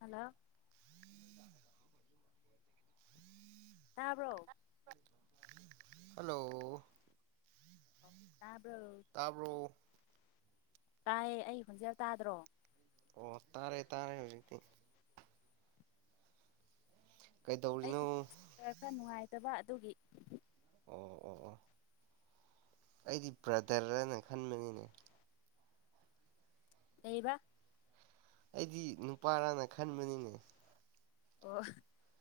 Hello ꯇꯥꯕ꯭ꯔꯣ hello ꯇꯥꯕ꯭ꯔꯣ ꯇꯥꯕ꯭ꯔꯣ ꯇꯥꯏ ꯑꯩ ꯈꯣꯟꯖꯦꯜ ꯇꯥꯗ꯭ꯔꯣ ꯑꯣ ꯇꯥꯔꯦ ꯇꯥꯔꯦ ꯍꯧꯖꯤꯛꯇꯤ ꯑꯩꯒꯤ ꯀꯩꯗꯧꯔꯤꯅꯣ ꯈꯔ ꯈꯔ ꯅꯨꯡꯉꯥꯏꯇꯕ ꯑꯗꯨꯒꯤ ꯑꯣ ꯑꯣ ꯑꯣ ꯑꯩꯗꯤ ꯕ꯭ꯔꯗꯔꯅ ꯈꯟꯕꯅꯤꯅꯦ ꯀꯩꯕ ꯑꯩꯗꯤ ꯅꯨꯄꯥꯔꯅ ꯈꯟꯕꯅꯤꯅꯦ ꯑꯣ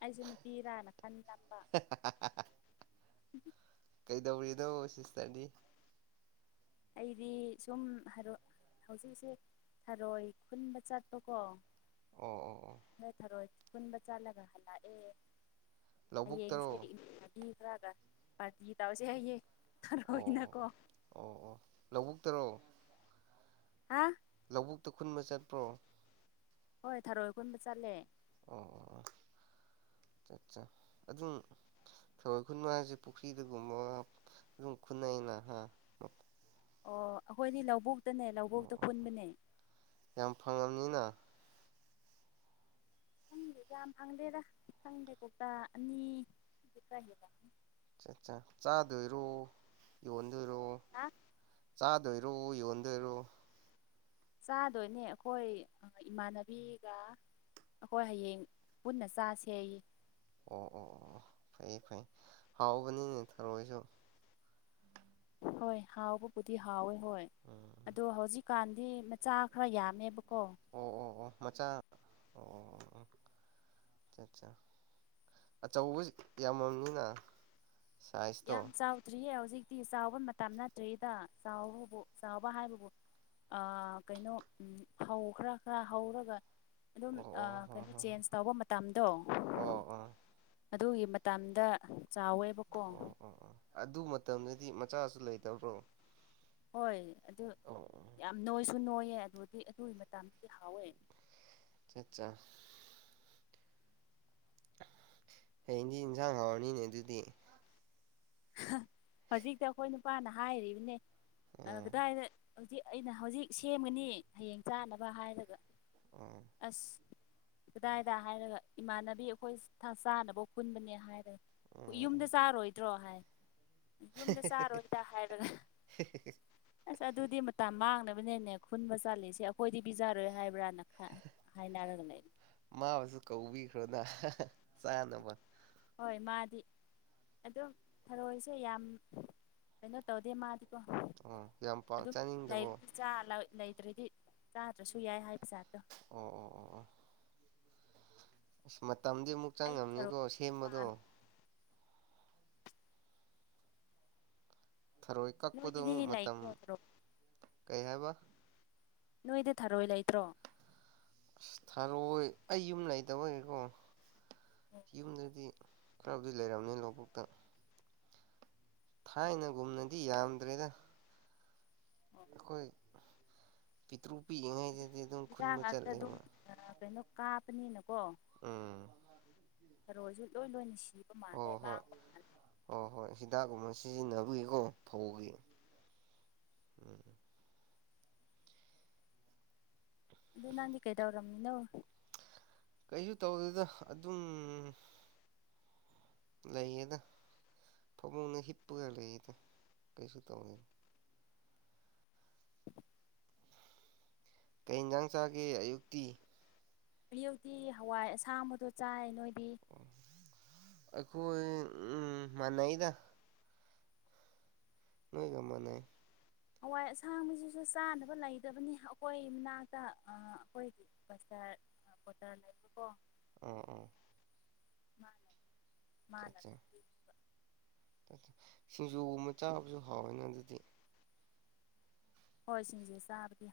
ꯑꯩꯁꯨ ꯅꯨꯄꯤꯔꯥꯅ ꯈꯟꯕ ꯀꯩꯗꯧꯔꯤꯅꯣ ꯁꯤꯁꯇꯔꯗꯤ ꯑꯩꯗꯤ ꯁꯨꯝ ꯍꯧꯖꯤꯛꯁꯦ ꯊꯥꯔꯣꯏ ꯈꯨꯟꯕ ꯆꯠꯄꯀꯣ ꯑꯣ ꯑꯣ ꯑꯣ ꯅꯣꯏ ꯊꯔꯣꯏ ꯈꯨꯟꯕ ꯆꯠꯂꯒ ꯍꯜꯂꯛꯑꯦ ꯂꯧꯕꯨꯛꯇꯔꯣ ꯍꯌꯦꯡꯁꯦ ꯏꯃꯥꯅꯕꯤ ꯈꯔꯒ ꯄꯥꯔꯇꯤ ꯇꯧꯁꯦ ꯍꯥꯏꯌꯦ ꯑꯣ ꯊꯔꯣꯏꯅꯀꯣ ꯑꯣ ꯑꯣ ꯂꯧꯕꯨꯛꯇꯔꯣ ꯑꯥ ꯂꯧꯕꯨꯛꯇ ꯈꯨꯟꯕ ꯆꯠꯄ꯭ꯔꯣ ꯍꯣꯏ ꯊꯥꯔꯣꯏ ꯈꯨꯟꯕ ꯆꯠꯂꯦ ꯑꯣ ꯑꯠꯆꯥ ꯑꯗꯨꯝ ꯊꯔꯣꯏ ꯈꯨꯟꯕ ꯍꯥꯏꯁꯦ ꯄꯨꯈ꯭ꯔꯤꯗꯒꯨꯝꯕ ꯑꯗꯨꯝ ꯈꯨꯅꯩꯅ ꯑꯣ ꯑꯩꯈꯣꯏꯗꯤ ꯂꯧꯕꯨꯛꯇꯅꯦ ꯂꯧꯕꯨꯛꯇ ꯑꯣ ꯈꯨꯟꯕꯅꯦ ꯌꯥꯝ ꯐꯪꯉꯝꯅꯤꯅ ꯈꯪꯗꯦ ꯌꯥꯝ ꯐꯪꯗꯦꯗ ꯈꯪꯗꯦ ꯀꯣꯛꯇꯥ ꯑꯅꯤ ꯈꯔ ꯍꯦꯜꯂꯝꯒꯅꯤ ꯑꯠꯆꯥ ꯑꯠꯆꯥ ꯆꯥꯗꯣꯏꯔꯣ ꯌꯣꯟꯗꯣꯏꯔꯣ ꯍꯥ ꯆꯥꯗꯣꯏꯔꯣ ꯌꯣꯟꯗꯣꯏꯔꯣ ꯆꯥꯗꯣꯏꯅꯦ ꯑꯩꯈꯣꯏ ꯏꯃꯥꯟꯅꯕꯤꯒ ꯑꯩꯈꯣꯏ ꯍꯌꯦꯡ ꯄꯨꯟꯅ ꯆꯥꯁꯦꯌꯦ ꯑꯣ ꯑꯣ ꯑꯣ ꯐꯩ ꯐꯩ ꯍꯥꯎꯕꯅꯤꯅꯦ ꯊꯔꯣꯏꯁꯨ ꯍꯣꯏ ꯍꯥꯎꯕꯕꯨꯗꯤ ꯍꯥꯎꯋꯦ ꯍꯣꯏ ꯎꯝ ꯑꯗꯣ ꯍꯧꯖꯤꯛ ꯀꯥꯟꯗꯤ ꯃꯆꯥ ꯈꯔ ꯌꯥꯝꯃꯦꯕꯀꯣ ꯑꯣ ꯑꯣ ꯑꯣ ꯃꯆꯥ ꯑꯣ ꯑꯠꯆꯥ ꯑꯠꯆꯥ ꯑꯆꯧꯕ ꯌꯥꯝꯃꯝꯅꯤꯅ ꯁꯥꯏꯖꯇꯣ ꯌꯥꯝ ꯆꯥꯎꯗ꯭ꯔꯤꯌꯦ ꯍꯧꯖꯤꯛꯇꯤ ꯆꯥꯎꯕ ꯃꯇꯝ ꯅꯠꯇ꯭ꯔꯤꯗ ꯆꯥꯎꯕꯕꯨ ꯆꯥꯎꯕ ꯍꯥꯏꯕꯕꯨ ꯑ ꯀꯩꯅꯣ ꯐꯧ ꯈꯔ ꯈꯔ ꯍꯧꯔꯒ ꯑꯗꯨꯝ ꯑꯣ ꯑꯣ ꯍꯣ ꯀꯩꯅꯣ ꯆꯦꯟꯖ ꯇꯧꯕ ꯃꯇꯝꯗꯣ ꯍꯣ ꯍꯣ ꯑꯣ ꯑꯣ ꯑꯗꯨꯒꯤ ꯃꯇꯗ ꯆꯥꯎꯋꯦꯕꯀꯣ ꯑꯣ ꯑꯣ ꯑꯣ ꯑꯗꯨ ꯃꯇꯝꯗꯗꯤ ꯃꯆꯥꯁꯨ ꯂꯩꯇꯕ꯭ꯔꯣ ꯍꯣꯏ ꯑꯗꯨ ꯑꯣ ꯑꯣ ꯌꯥꯝ ꯅꯣꯏꯁꯨ ꯅꯣꯏꯌꯦ ꯑꯗꯨꯗꯤ ꯑꯗꯨꯒꯤ ꯃꯇꯥꯡꯗꯗꯤ ꯍꯥꯎꯋꯦ ꯆꯠꯆꯥꯆꯥ ꯍꯌꯦꯡꯗꯤ ꯏꯟꯁꯥꯡ ꯍꯥꯎꯔꯅꯤꯅꯦ ꯑꯗꯨꯗꯤ ꯍꯧꯖꯤꯛꯇ ꯑꯩꯈꯣꯏ ꯅꯨꯄꯥꯅ ꯍꯥꯏꯔꯤꯕꯅꯦ ꯑꯥ ꯀꯗꯥꯏꯗ ꯍꯧꯖꯤꯛ ꯑꯩꯅ ꯍꯧꯖꯤꯛ ꯁꯦꯝꯒꯅꯤ ꯍꯌꯦꯡ ꯆꯥꯅꯕ ꯍꯥꯏꯔꯒ ꯑꯥ ꯑꯁ ꯀꯗꯥꯏꯗ ꯍꯥꯏꯔꯒ ꯏꯃꯥꯟꯅꯕꯤ ꯑꯩꯈꯣꯏ ꯆꯥꯅꯕ ꯍꯨꯟꯕꯅꯦ ꯍꯥꯏꯔꯒ ꯑꯥ ꯌꯨꯝꯗ ꯆꯥꯔꯣꯏꯗ꯭ꯔꯣ ꯍꯥꯏ ꯌꯨꯝꯗ ꯆꯥꯔꯣꯏ ꯍꯗ ꯍꯥꯏꯔꯒ ꯑꯁ ꯑꯗꯨꯗꯤ ꯃꯇꯝ ꯃꯥꯡꯅꯕꯅꯦꯅꯦ ꯈꯨꯟꯕ ꯆꯥꯂꯤꯁꯦ ꯑꯩꯈꯣꯏꯗꯤ ꯄꯤꯖꯔꯣꯏ ꯍꯥꯏꯕ꯭ꯔꯥꯅ ꯈ ꯍꯥꯏꯥꯏꯅ ꯂꯒ ꯂꯩ ꯃꯥꯕꯨꯁꯨ ꯀꯧꯕꯤꯈ꯭ꯔꯣꯅ ꯆꯥꯅꯕ ꯍꯣꯏ ꯃꯥꯗꯤ ꯑꯗꯨꯝ ꯊꯔꯣꯏꯁꯦ ꯌꯥꯝ ꯀꯩꯅꯣ ꯇꯧꯗꯦ ꯃꯥꯗꯤ ꯑꯣ ꯌꯥꯝ ꯄꯥꯝ ꯆꯥꯅꯤꯡꯗꯕꯣ ꯥ ꯂꯩꯗ꯭ꯔꯗꯤ ꯆꯥꯗ꯭ꯔꯁꯨ ꯌꯥꯏ ꯍꯥꯏꯗꯤ ꯆꯥꯗꯣ ꯑꯣ ꯑꯣ ꯑꯣ ꯑꯣ ꯑꯁ ꯃꯇꯝꯗꯤ ꯑꯃꯨꯛ ꯑꯩꯗꯤ ꯊꯔꯣꯏ ꯆꯪꯉꯝꯅꯤꯀꯣ ꯑꯗꯨꯝ ꯁꯦꯝꯕꯗꯣ꯫ ꯄꯥꯝꯃꯦ ꯊꯔꯣꯏ ꯀꯛꯄꯗꯨꯛ ꯅꯣꯏꯗꯗꯤ ꯃꯇꯝ ꯂꯩꯇ꯭ꯔꯣ ꯊꯔꯣꯏ ꯀꯩ ꯍꯥꯏꯕ ꯅꯣꯏꯗ ꯊꯥꯔꯣꯏ ꯂꯩꯇ꯭ꯔꯣ꯫ ꯑꯁ ꯊꯥꯔꯣꯏ ꯑꯩ ꯌꯨꯝ ꯂꯩꯇꯕꯒꯤꯀꯣ ꯌꯨꯝꯗꯗꯤ꯫ ꯈꯔꯕꯨꯗꯤ ꯂꯩꯔꯕꯝꯅꯤ ꯂꯧꯕꯨꯛꯇ ꯊꯥꯏꯅꯒꯨꯝꯅꯗꯤ ꯌꯥꯝꯗ꯭ꯔꯦꯗ꯫ ꯍꯧꯖꯤꯛ ꯑꯈꯣꯏ ꯄꯤꯇ꯭ꯔꯨꯛ ꯄꯤꯛꯏꯉꯩꯗꯗꯤ ꯑꯗꯨꯝ ꯍꯤꯗꯥꯛ ꯈꯨꯟꯕ ꯉꯥꯛꯇ ꯑꯗꯨꯝ ꯆꯠꯂꯦꯕ ꯀꯩꯅꯣ ꯀꯥꯞꯄꯅꯤꯅꯀꯣ ꯎꯝ ꯊꯔꯣꯏꯁꯨ ꯂꯣꯏ ꯂꯣꯏꯅ ꯁꯤꯕ ꯃꯥꯜꯂꯦ ꯍꯣꯏ ꯍꯣꯏ ꯃꯥꯡꯕ ꯍꯣꯏ ꯍꯣꯏ ꯍꯤꯗꯥꯛꯀꯨꯝꯕ ꯁꯤꯖꯤꯟꯅꯕꯒꯤꯀꯣ ꯐꯧꯒꯤ ꯎꯝ ꯑꯗꯣ ꯅꯪꯗꯤ ꯀꯩꯗꯧꯔꯝꯃꯤꯅꯣ꯫ ꯀꯩꯁꯨ ꯇꯧꯗꯦꯗ ꯑꯗꯨꯝ ꯂꯩꯌꯦꯗ ꯃꯨꯡꯗ ꯍꯤꯞꯄꯒ ꯂꯩꯌꯦꯗ ꯀꯩꯁꯨ ꯇꯧꯋꯦ ꯀꯩ ꯍꯤꯟꯖꯥꯡ ꯆꯥꯒꯦꯒꯤ ꯑꯌꯨꯛꯇꯤ ꯑꯌꯨꯛꯇꯤ ꯍꯋꯥꯏ ꯑꯁꯥꯕꯗꯣ ꯆꯥꯏ ꯅꯣꯏꯗꯤ ꯑꯈꯣꯏ ꯎꯝ ꯃꯅꯩꯏꯗ ꯅꯣꯏ ꯀꯃꯅꯩ ꯍꯋꯥꯏ ꯑꯁꯥꯡꯕꯁꯤꯁꯨ ꯆꯥꯅꯕ ꯂꯩꯗꯕꯅꯤ ꯑꯈꯣꯏ ꯃꯅꯥꯛꯇ ꯑꯈꯣꯏꯒꯤ ꯄꯩꯁ ꯄꯣꯠꯇꯔ ꯂꯩꯕꯀꯣ ꯑ ꯑꯣ [unintelligible] ꯃꯥꯅ ꯑꯠꯆꯥ ꯑꯗꯨꯝ ꯁꯤꯡꯖꯨꯒꯨꯝꯕ ꯆꯥꯕꯁꯨ ꯍꯥꯎꯋꯦꯅ ꯑꯗꯨꯗꯤ ꯍꯣꯏ ꯁꯤꯡꯖꯨ ꯆꯥꯕꯗꯤ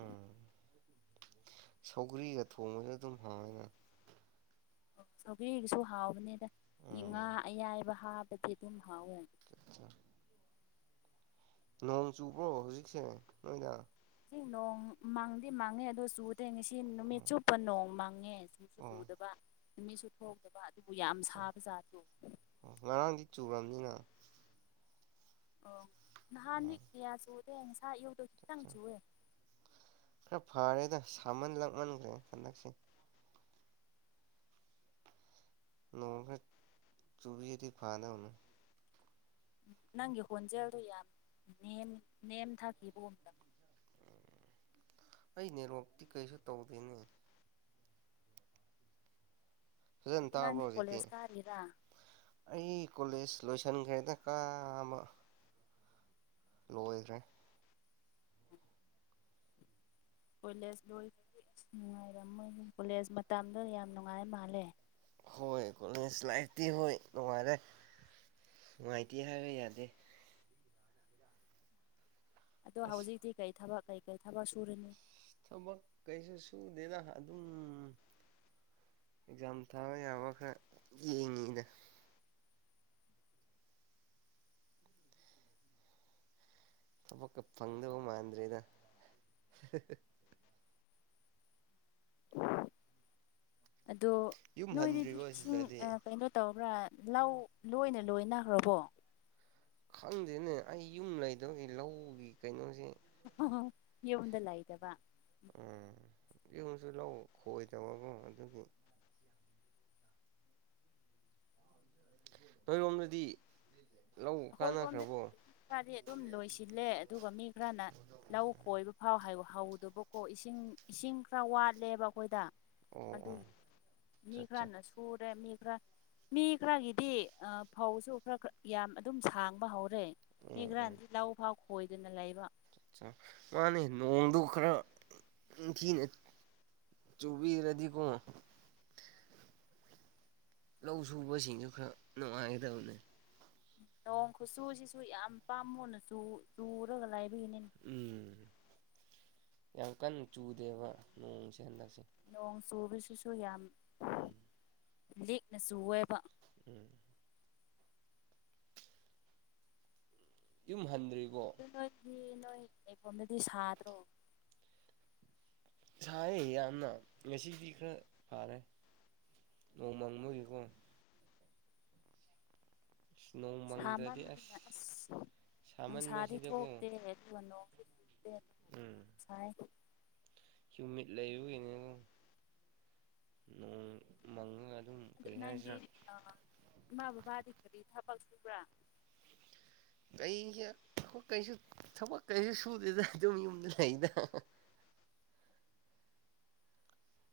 ꯎꯝ ꯁꯧꯒ꯭ꯔꯤꯒ ꯊꯣꯡꯕꯁꯨ ꯑꯗꯨꯝ ꯍꯥꯡꯉꯦꯅ ꯑꯣ ꯁꯧꯒꯔꯤꯒꯤꯁꯨ ꯍꯥꯎꯕꯅꯤꯗ ꯉꯥ ꯎꯝ ꯑꯌꯥꯏꯕ ꯍꯥꯕꯗꯤ ꯑꯗꯨꯝ ꯍꯥꯎꯋꯦ [unintelligible] ꯅꯣꯡ ꯆꯨꯕ꯭ꯔꯣ ꯍꯧꯖꯤꯛꯁꯦ ꯅꯣꯏꯗ ꯉ ꯅꯣꯡ ꯃꯥꯡꯗꯤ ꯃꯥꯡꯉꯦ ꯑꯗꯨꯗꯣ ꯆꯨꯗꯦ ꯉꯁꯤ ꯅꯨꯃꯤꯠ ꯑꯣ ꯆꯨꯞꯄ ꯅꯣꯡ ꯃꯥꯡꯉꯦ ꯃꯆꯨꯁꯨ ꯑꯣ ꯆꯨꯗꯕ ꯅꯨꯃꯤꯠꯁꯨ ꯊꯣꯡꯗꯕ ꯑꯗꯨꯕꯨ ꯌꯥꯝ ꯑꯠꯆꯥ ꯁꯥꯕ ꯖꯥꯠꯇꯣ ꯉꯔꯥꯡꯗꯤ ꯆꯨꯔꯕꯅꯤꯅ ꯑꯣ ꯅꯍꯥꯟꯗꯤ ꯑꯣ ꯀꯌꯥ ꯆꯨꯗꯦ ꯅꯁꯥ ꯌꯌꯧꯗꯣ ꯈꯤꯇꯪ ꯑꯠꯆꯥ ꯆꯨꯑꯦ꯫ ꯈꯔ ꯐꯔꯦꯗ ꯁꯥꯃꯟ ꯂꯛꯃꯟꯈ꯭ꯔꯦ ꯍꯟꯗꯛꯁꯦ꯫ ꯅꯣꯡ ꯈꯔ ꯆꯨꯕꯤꯗꯤ ꯐꯥꯗꯧꯅꯦ ꯅꯪꯒꯤ ꯍꯣꯟꯖꯦꯜꯗꯣ ꯌꯥꯝ ꯅꯦꯝ ꯅꯦꯝꯊꯥꯈꯤꯕ ꯇꯧꯑꯦ꯫ ꯑꯩ ꯅꯦꯠꯋꯥꯛꯇꯤ ꯀꯩꯁꯨ ꯇꯧꯗꯦꯅꯦ꯫ ꯐꯖꯟ ꯑꯗꯨ ꯇꯥꯕ꯭ꯔꯣ ꯅꯪꯗꯤ ꯍꯧꯖꯤꯛꯇꯤ꯫ ꯀꯣꯂꯦꯖ ꯀꯥꯔꯤꯔꯥ ꯑꯩ ꯀꯣꯂꯦꯖ ꯂꯣꯏꯁꯟꯈ꯭ꯔꯦꯅ ꯀꯥ ꯑꯃ ꯂꯣꯏꯈ꯭ꯔꯦ ꯀꯣꯂꯦꯖ ꯂꯣꯏꯕꯗꯤ ꯑꯁ ꯅꯨꯡꯉꯥꯏꯔꯝꯃꯣꯏ ꯀꯣꯂꯦꯖ ꯃꯇꯝꯗ ꯌꯥꯝ ꯅꯨꯡꯉꯥꯏ ꯃꯥꯜꯂꯦ ꯍꯣꯏ ꯀꯣꯂꯦꯖ ꯂꯥꯏꯐꯇꯤ ꯍꯣꯏ ꯅꯨꯡꯉꯥꯏꯔꯦ ꯅꯨꯡꯉꯥꯏꯇꯦ ꯍꯥꯏꯕ ꯌꯥꯗꯦ꯫ ꯑꯗꯣ ꯑꯁ ꯍꯧꯖꯤꯛꯇꯤ ꯀꯩ ꯊꯕꯛ ꯀꯩꯀꯩ ꯊꯕꯛ ꯁꯨꯨꯔꯅꯤ꯫ ꯊꯕꯛ ꯀꯩꯁꯨ ꯁꯨꯗꯦꯅ ꯑꯗꯨꯝ ꯑꯦꯛꯖꯥꯝ ꯊꯥꯕ ꯌꯥꯕ ꯈꯔ ꯌꯦꯡꯉꯤꯗ ꯊꯕꯛꯀ ꯐꯪꯗꯧ ꯃꯥꯟꯗ꯭ꯔꯦꯗ [unintelligible] [unintelligible] ꯌꯨꯝ ꯅꯣꯏꯗꯤ ꯍꯟꯗ꯭ꯔꯤꯕꯣ ꯏꯁꯤꯡ ꯁꯤꯗꯗꯤ ꯀꯩꯅꯣ ꯇꯧꯕ꯭ꯔꯥ꯫ ꯂꯧ ꯂꯣꯏꯅ ꯂꯣꯏꯅꯈ꯭ꯔꯕꯣ꯫ ꯈꯪꯗꯦꯅꯦ ꯑꯩ ꯌꯨꯝ ꯂꯩꯗꯧꯒꯤ ꯂꯧꯒꯤ ꯀꯩꯅꯣꯁꯦ [unintelligible] ꯌꯨꯝꯗꯂꯩꯗꯕ꯫ ꯎꯝ ꯌꯨꯝꯁꯨ ꯂꯧ ꯈꯣꯏꯗꯕꯒꯨꯝ ꯑꯗꯨꯒꯤ꯫ ꯅꯣꯏꯔꯣꯝꯗꯗꯤ ꯂꯧ ꯑꯩꯈꯣꯏꯔꯣꯝꯗ ꯀꯥꯟꯅꯈ꯭ꯔꯕꯣ꯫ ꯈꯔꯗꯤ ꯑꯗꯨꯝ ꯂꯣꯏꯁꯤꯜꯂꯦ ꯑꯗꯨꯒ ꯃꯤ ꯈꯔꯅ꯫ ꯂꯧ ꯈꯣꯏꯕ ꯐꯥꯎ ꯍꯧꯗꯕꯀꯣ ꯏꯁꯤꯡ ꯏꯁꯤꯡ ꯈꯔ ꯋꯥꯠꯂꯦꯕ ꯑꯩꯈꯣꯏꯗ ꯑꯣ ꯑꯗꯨ ꯑꯣ ꯃꯤ ꯆꯠ ꯆꯥ ꯈꯔꯅꯁꯨ ꯄꯨꯔꯦ ꯃꯤ ꯈꯔꯅ ꯃꯤ ꯈꯔꯒꯤꯗꯤ ꯐꯧꯁꯨ ꯈꯔ ꯈꯔ ꯌꯥꯝ ꯑꯗꯨꯝ ꯁꯥꯡꯕ ꯍꯧꯔꯦ ꯃꯤ ꯎꯝ ꯎꯝ ꯈꯔꯅ ꯂꯧ ꯐꯥꯎ ꯈꯣꯏꯗꯅ ꯂꯩꯕ꯫ ꯃꯥꯅꯦ ꯅꯣꯡꯗꯨ ꯈꯔ ꯅꯤꯡꯊꯤꯅ꯫ ꯆꯨꯕꯤꯔꯗꯤꯀꯣ ꯂꯧ ꯁꯨꯕꯁꯤꯡꯁꯨ ꯈꯔ ꯅꯨꯡꯉꯥꯏꯒꯗꯕꯅꯦ ꯅꯣꯡ ꯈꯨꯆꯨꯁꯤꯁꯨ ꯌꯥꯝ ꯄꯥꯝꯃꯨꯅ ꯆꯨ ꯆꯨꯔꯒ ꯂꯩꯕꯒꯤꯅꯤ꯫ ꯎꯝ ꯌꯥꯝ ꯀꯟꯅ ꯆꯨꯗꯦꯕ ꯅꯣꯡꯁ‌ꯦ ꯍꯟꯗꯛꯁꯦ ꯅꯣꯡ ꯆꯨꯕꯁꯤꯁꯨ ꯌꯥꯝ꯫ ꯎꯝ ꯂꯤꯛꯅ ꯁꯨꯑꯦꯕ ꯎꯝ ꯌꯨꯝ ꯍꯟꯗ꯭ꯔꯤꯕꯣ꯫ ꯑꯗꯨ ꯅꯣꯏꯗꯤ ꯅꯣꯏ ꯂꯩꯐꯝꯗꯗꯤ ꯁꯥꯗ꯭ꯔꯣ ꯁꯥꯏꯌꯦ ꯌꯥꯝꯅ ꯉꯁꯤꯗꯤ ꯈꯔ ꯐꯔꯦ ꯅꯣꯡꯃꯪꯕꯒꯤꯀꯣ꯫ ꯑꯁ ꯅꯣꯡ ꯃꯪꯗ꯭ꯔꯗꯤ ꯑꯁ ꯁꯃꯥꯟꯕꯅꯤꯅ ꯑꯁ꯫ ꯅꯨꯡꯁꯥꯗꯤ ꯁꯥꯃꯟꯕꯁꯤꯗꯀꯣ ꯊꯣꯛꯇꯦ ꯑꯗꯨꯒ ꯅꯣꯡꯗꯤ ꯆꯨꯗꯦ ꯌꯥꯝ ꯁꯥꯏ꯫ ꯀꯨꯃꯤꯠ ꯂꯩꯕꯒꯤꯅꯤꯅ‌ꯦ ꯅꯣꯡ ꯃꯪꯉꯒ ꯑꯗꯨꯝ ꯀꯩ ꯍꯥꯏꯁꯤꯔꯥ꯫ ꯑ ꯏꯃꯥ ꯕꯕꯥꯗꯤ ꯀꯔꯤ ꯊꯕꯛ ꯁꯨꯕ꯭ꯔꯥ꯫ ꯀꯩꯒꯤ ꯊꯕꯛ ꯀꯩꯁꯨ ꯊꯕꯛ ꯀꯩꯁꯨ ꯁꯨꯗꯦꯗ ꯑꯗꯨꯝ ꯌꯨꯝꯗ ꯂꯩꯌ‌ꯦꯗ꯫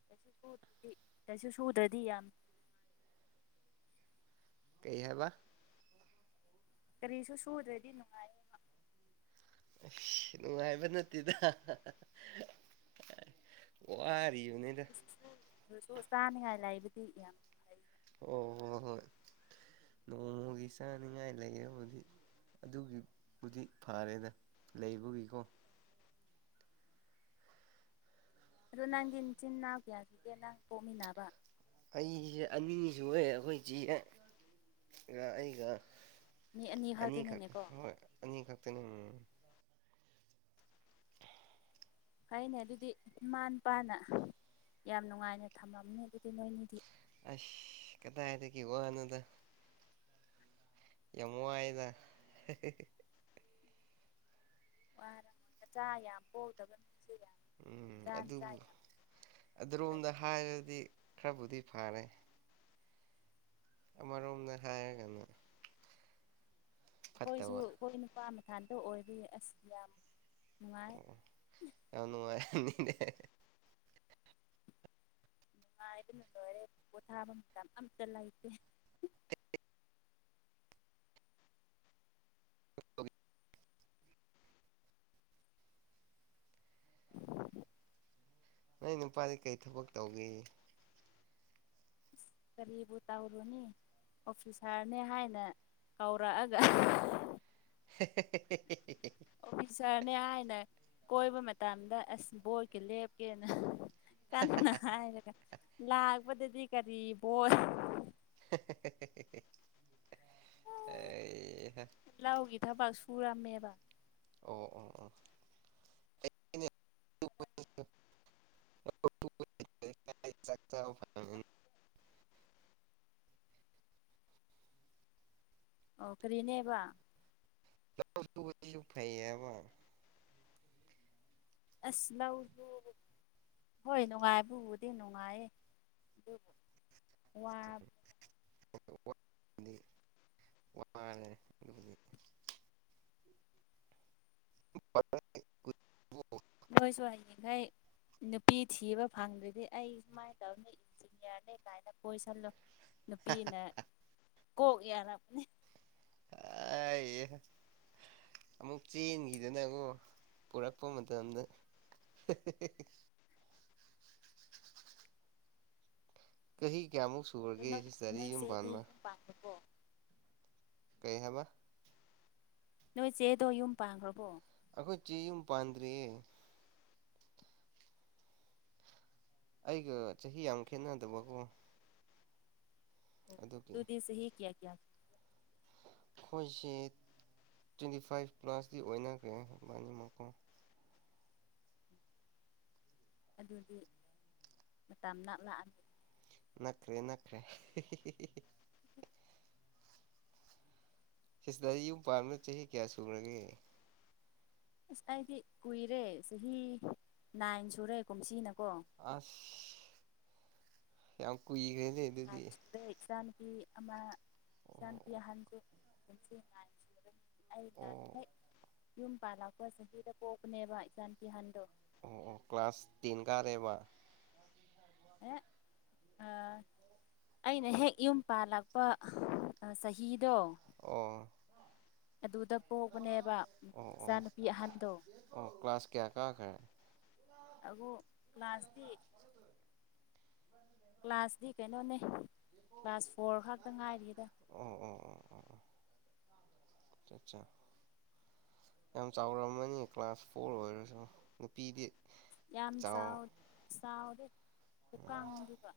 ꯀꯩꯁꯨ ꯁꯨꯗ꯭ꯔꯗꯤ ꯀꯩꯁꯨ ꯁꯨꯗ꯭ꯔꯗꯤ ꯌꯥꯝ꯫ ꯀꯩ ꯍꯥꯏꯕ ꯀꯔꯤꯁꯨ ꯁꯨꯗ꯭ꯔꯗꯤ ꯅꯨꯡꯉꯥꯏ꯫ ꯑ ꯅꯨꯡꯉꯥꯏꯕ ꯅꯠꯇꯦꯗ ꯋꯥꯔꯤꯕꯅꯦꯗ ꯑꯗꯨꯁꯨ ꯆꯥꯅꯤꯡꯉꯥꯏ ꯂꯩꯕꯗꯤ ꯌꯥꯝ꯫ ꯐꯩ ꯑꯣ ꯍꯣ ꯍꯣꯏ ꯅꯣꯡꯃꯒꯤ ꯆꯥꯅꯤꯡꯉꯥꯏ ꯂꯩꯔꯕꯨꯗꯤ꯫ ꯑꯗꯨꯒꯤꯕꯨꯗꯤ ꯐꯔꯦꯗ ꯂꯩꯕꯒꯤꯀꯣ꯫ ꯑꯗꯣ ꯅꯪꯒꯤ ꯅꯆꯤꯟꯅꯥꯎ ꯀꯌꯥꯁꯨꯒꯦ ꯅꯪ ꯄꯣꯛꯃꯤꯟꯅꯕ꯫ ꯑꯩꯁꯦ ꯑꯅꯤ ꯁꯨꯏꯌꯦ ꯑꯩꯈꯣꯏ ꯏꯆꯦꯒ ꯑꯩꯒ ꯃꯤ ꯑꯅꯤ ꯈꯛ ꯈꯛꯇꯅꯤꯅꯦꯀꯣ ꯍꯣꯏ ꯑꯅꯤ ꯈꯛꯇꯪ꯫ ꯐꯩꯅꯦ ꯑꯗꯨꯗꯤ ꯏꯃꯥ ꯄꯥꯅ ꯌꯥꯝ ꯅꯨꯡꯉꯥꯏꯅ ꯊꯝꯅꯝꯅꯤ ꯑꯗꯨꯗꯤ ꯅꯣꯏꯅꯤꯗꯤ ꯑꯁ ꯀꯗꯥꯏꯗꯒꯤ ꯋꯥꯅꯣꯗ꯫ ꯌꯥꯝ ꯋꯥꯏꯌꯦꯗ ꯍꯦꯍꯦ꯫ ꯋꯥꯔꯝꯃ‌ꯣꯏ ꯃꯆꯥ ꯌꯥꯝ ꯄꯣꯛꯇꯕ ꯏꯅꯨꯡꯁ‌ꯦ ꯎꯝ ꯑꯗꯨꯕꯨ ꯑꯗ‌ꯣꯝꯗ ꯍꯥꯏꯔꯗꯤ ꯈꯔꯕꯨꯗꯤ ꯐꯔꯦ ꯑꯃꯔꯣꯝꯗ ꯍꯥꯏꯔꯒꯅ ꯑꯩꯈꯣꯏꯁꯨ ꯐꯠꯇꯕ ꯑꯩꯈꯣꯏ ꯅꯨꯄꯥ ꯃꯊꯥꯟꯇ ꯑꯣꯏꯕꯒꯤ ꯑꯁ ꯌꯥꯝ ꯅꯨꯡꯉꯥꯏ ꯑꯣ ꯌꯥꯝ ꯅꯨꯡꯉꯥꯏꯅꯤꯅ‌ꯦ ꯅꯨꯡꯉꯥꯏꯕꯅ ꯂꯣꯏꯔꯦ ꯄꯣꯊꯥꯕ ꯃꯇꯝ ꯑꯝꯇ ꯂꯩꯇꯦ [unintelligible] ꯅꯪ ꯅꯨꯄꯥꯗꯤ ꯀꯩ ꯊꯕꯛ ꯇꯧꯒꯦ꯫ ꯀꯔꯤꯕꯨ ꯇꯧꯔꯨꯅꯤ ꯑꯣꯐꯤꯁꯥꯔꯅꯦ ꯍꯥꯏꯅ ꯀꯧꯔꯛꯑꯒ [unintelligible] ꯑꯣꯐꯤꯁꯥꯔꯅꯦ ꯍꯥꯏꯅ ꯀꯣꯏꯕ ꯃꯇꯝꯗ ꯑꯁ ꯕꯣꯠꯀꯥ ꯂꯦꯞꯄ‌ꯦꯅ꯫ ꯀꯟꯅ ꯍꯥꯏꯔꯒ ꯂꯥꯛꯄꯗꯗꯤ ꯀꯔꯤ ꯕꯣꯠ꯫ ꯍꯦꯍꯦꯍꯦꯍꯦ ꯑꯩꯍꯥ꯫ ꯂꯧꯒꯤ ꯊꯕꯛ ꯁꯨꯔꯝꯃꯦꯕ ꯑꯣ ꯑꯣ ꯑꯣ [unintelligible] [unintelligible] ꯑꯣ ꯀꯔꯤꯅꯦꯕ [unintelligible] ꯐꯩꯌꯦꯕ꯫ ꯑꯁ ꯂꯥꯎꯖ ꯍꯣꯏ ꯅꯨꯡꯉꯥꯏꯕꯕꯨꯗꯤ ꯅꯨꯡꯉꯥꯏꯌꯦ ꯑꯗꯨꯕꯨ ꯋꯥꯏ꯫ [unintelligible] ꯋꯥꯏꯅꯦ꯫ [unintelligible] ꯅꯣꯏꯁꯨ ꯍꯩꯅꯤꯡꯈꯩ ꯅꯨꯄꯤ ꯊꯤꯕ ꯐꯪꯗ꯭ꯔꯗꯤ ꯑꯩ ꯁꯨꯃꯥꯏꯅ ꯇꯧꯅꯤ꯫ ꯆꯤꯡꯌꯥꯔꯅꯤ ꯀꯥꯏꯅ ꯀꯣꯏꯁꯜꯂꯣ ꯅꯨꯄꯤꯅ ꯀꯣꯛ ꯌꯥꯔꯕꯅꯦ ꯑꯥꯏ ꯑꯃꯨꯛ ꯆꯦꯟꯈꯤꯗꯅꯀꯣ ꯄꯨꯔꯛꯄ ꯃꯇꯝꯗ ꯆꯍꯤ ꯀꯌꯥꯃꯨꯛ ꯁꯨꯔꯒꯦ ꯁꯤꯁꯇ꯭ꯔꯗꯤ ꯌꯨꯝ ꯄꯥꯟꯕ꯫ ꯄꯝꯕꯕꯣ꯫ ꯀꯩ ꯍꯥꯏꯕ꯫ ꯅꯣꯏ ꯆꯦꯗꯣ ꯌꯨꯝ ꯄꯥꯟꯈ꯭ꯔꯕꯣ ꯑꯩꯈꯣꯏ ꯆꯦ ꯌꯨꯝ ꯄꯥꯟꯗ꯭ꯔꯤꯌꯦ ꯑꯩꯒ ꯆꯍꯤ ꯌꯥꯝ ꯈꯦꯠꯅꯗꯕꯀꯣ꯫ ꯑꯗꯨꯒꯤ ꯑꯗꯨꯗꯤ ꯆꯍꯤ ꯀꯌꯥ ꯀꯌꯥ꯫ ꯑꯩꯈꯣꯏꯁꯦ ꯇ꯭ꯋꯦꯟꯇꯤ ꯐꯥꯏꯚ ꯄ꯭ꯂꯥꯁꯇꯤ ꯑꯣꯏꯅꯈ꯭ꯔꯦꯕꯥꯅꯤꯃꯛ ꯑꯗꯨꯗꯤ ꯃꯇꯝ ꯅꯅꯥ ꯂꯥꯛꯑꯒ ꯅꯛꯈꯔꯦ ꯅꯛꯈ꯭ꯔꯦ ꯁꯤꯗꯗꯤ ꯌꯨꯝ ꯄꯥꯝꯅꯣ ꯆꯍꯤ ꯀꯌꯥ ꯁꯨꯈꯔꯒꯦ ꯑꯁ ꯑꯩꯗꯤ ꯀꯨꯏꯔꯦ ꯆꯍꯤ ꯅꯥꯏꯟ ꯁꯨꯔꯦ ꯀꯨꯝꯁꯤꯅꯀꯣ꯫ ꯑꯁ ꯌꯥꯝ ꯀꯨꯏ ꯈꯔꯦ ꯑꯗꯦ ꯆ ꯄꯤ ꯑꯃ ꯏꯅꯄꯤ ꯑꯣ ꯑꯍꯟꯁꯨ ꯑꯩꯅ ꯑꯣ ꯍꯦꯛ ꯌꯨꯝ ꯄꯥꯟꯂꯥꯛꯄ ꯆꯍꯤꯗ ꯄꯣꯛꯄꯅꯦꯕ ꯏꯆꯅꯨꯄꯤꯑꯍꯟꯗꯣ꯫ ꯑꯣ ꯀ꯭ꯂꯥꯁ ꯇꯤꯟ ꯀꯥꯔꯦꯕ ꯑꯦ [inaudible] ꯑꯩꯅ ꯍꯦꯛ ꯌꯨꯝ ꯄꯥꯜꯂꯛꯄ ꯆꯍꯤꯗꯣ ꯑꯣ ꯑꯗꯨꯗ ꯄꯣꯛꯕꯅꯦꯕ ꯑꯣ ꯑꯣ ꯏꯆꯥꯅꯨꯄꯤ ꯑꯍꯟꯗꯣ ꯑꯣ ꯀ꯭ꯂꯥꯁ ꯀꯌꯥ ꯀꯥꯈ꯭ꯔꯦ ꯑꯗꯨꯕꯨ ꯀ꯭ꯂꯥꯁꯇꯤ ꯀ꯭ꯂꯥꯁꯇꯤ ꯀꯩꯅꯣꯅꯦ ꯀ꯭ꯂꯥꯁ ꯐꯣꯔ ꯈꯥꯛꯇ ꯉꯥꯏꯔꯤꯗ ꯑꯣ ꯑꯣ ꯆꯥ ꯌꯥꯝ ꯆꯥꯎꯔꯝꯃꯅꯤ ꯀ꯭ꯂꯥꯁ ꯐꯣꯔ ꯑꯣꯏꯔꯁꯨ ꯅꯨꯄꯤꯗꯤ ꯌꯥꯝ ꯆꯥꯎ ꯆꯥꯎꯗꯦ ꯈꯨꯀꯥꯡꯗꯨꯒ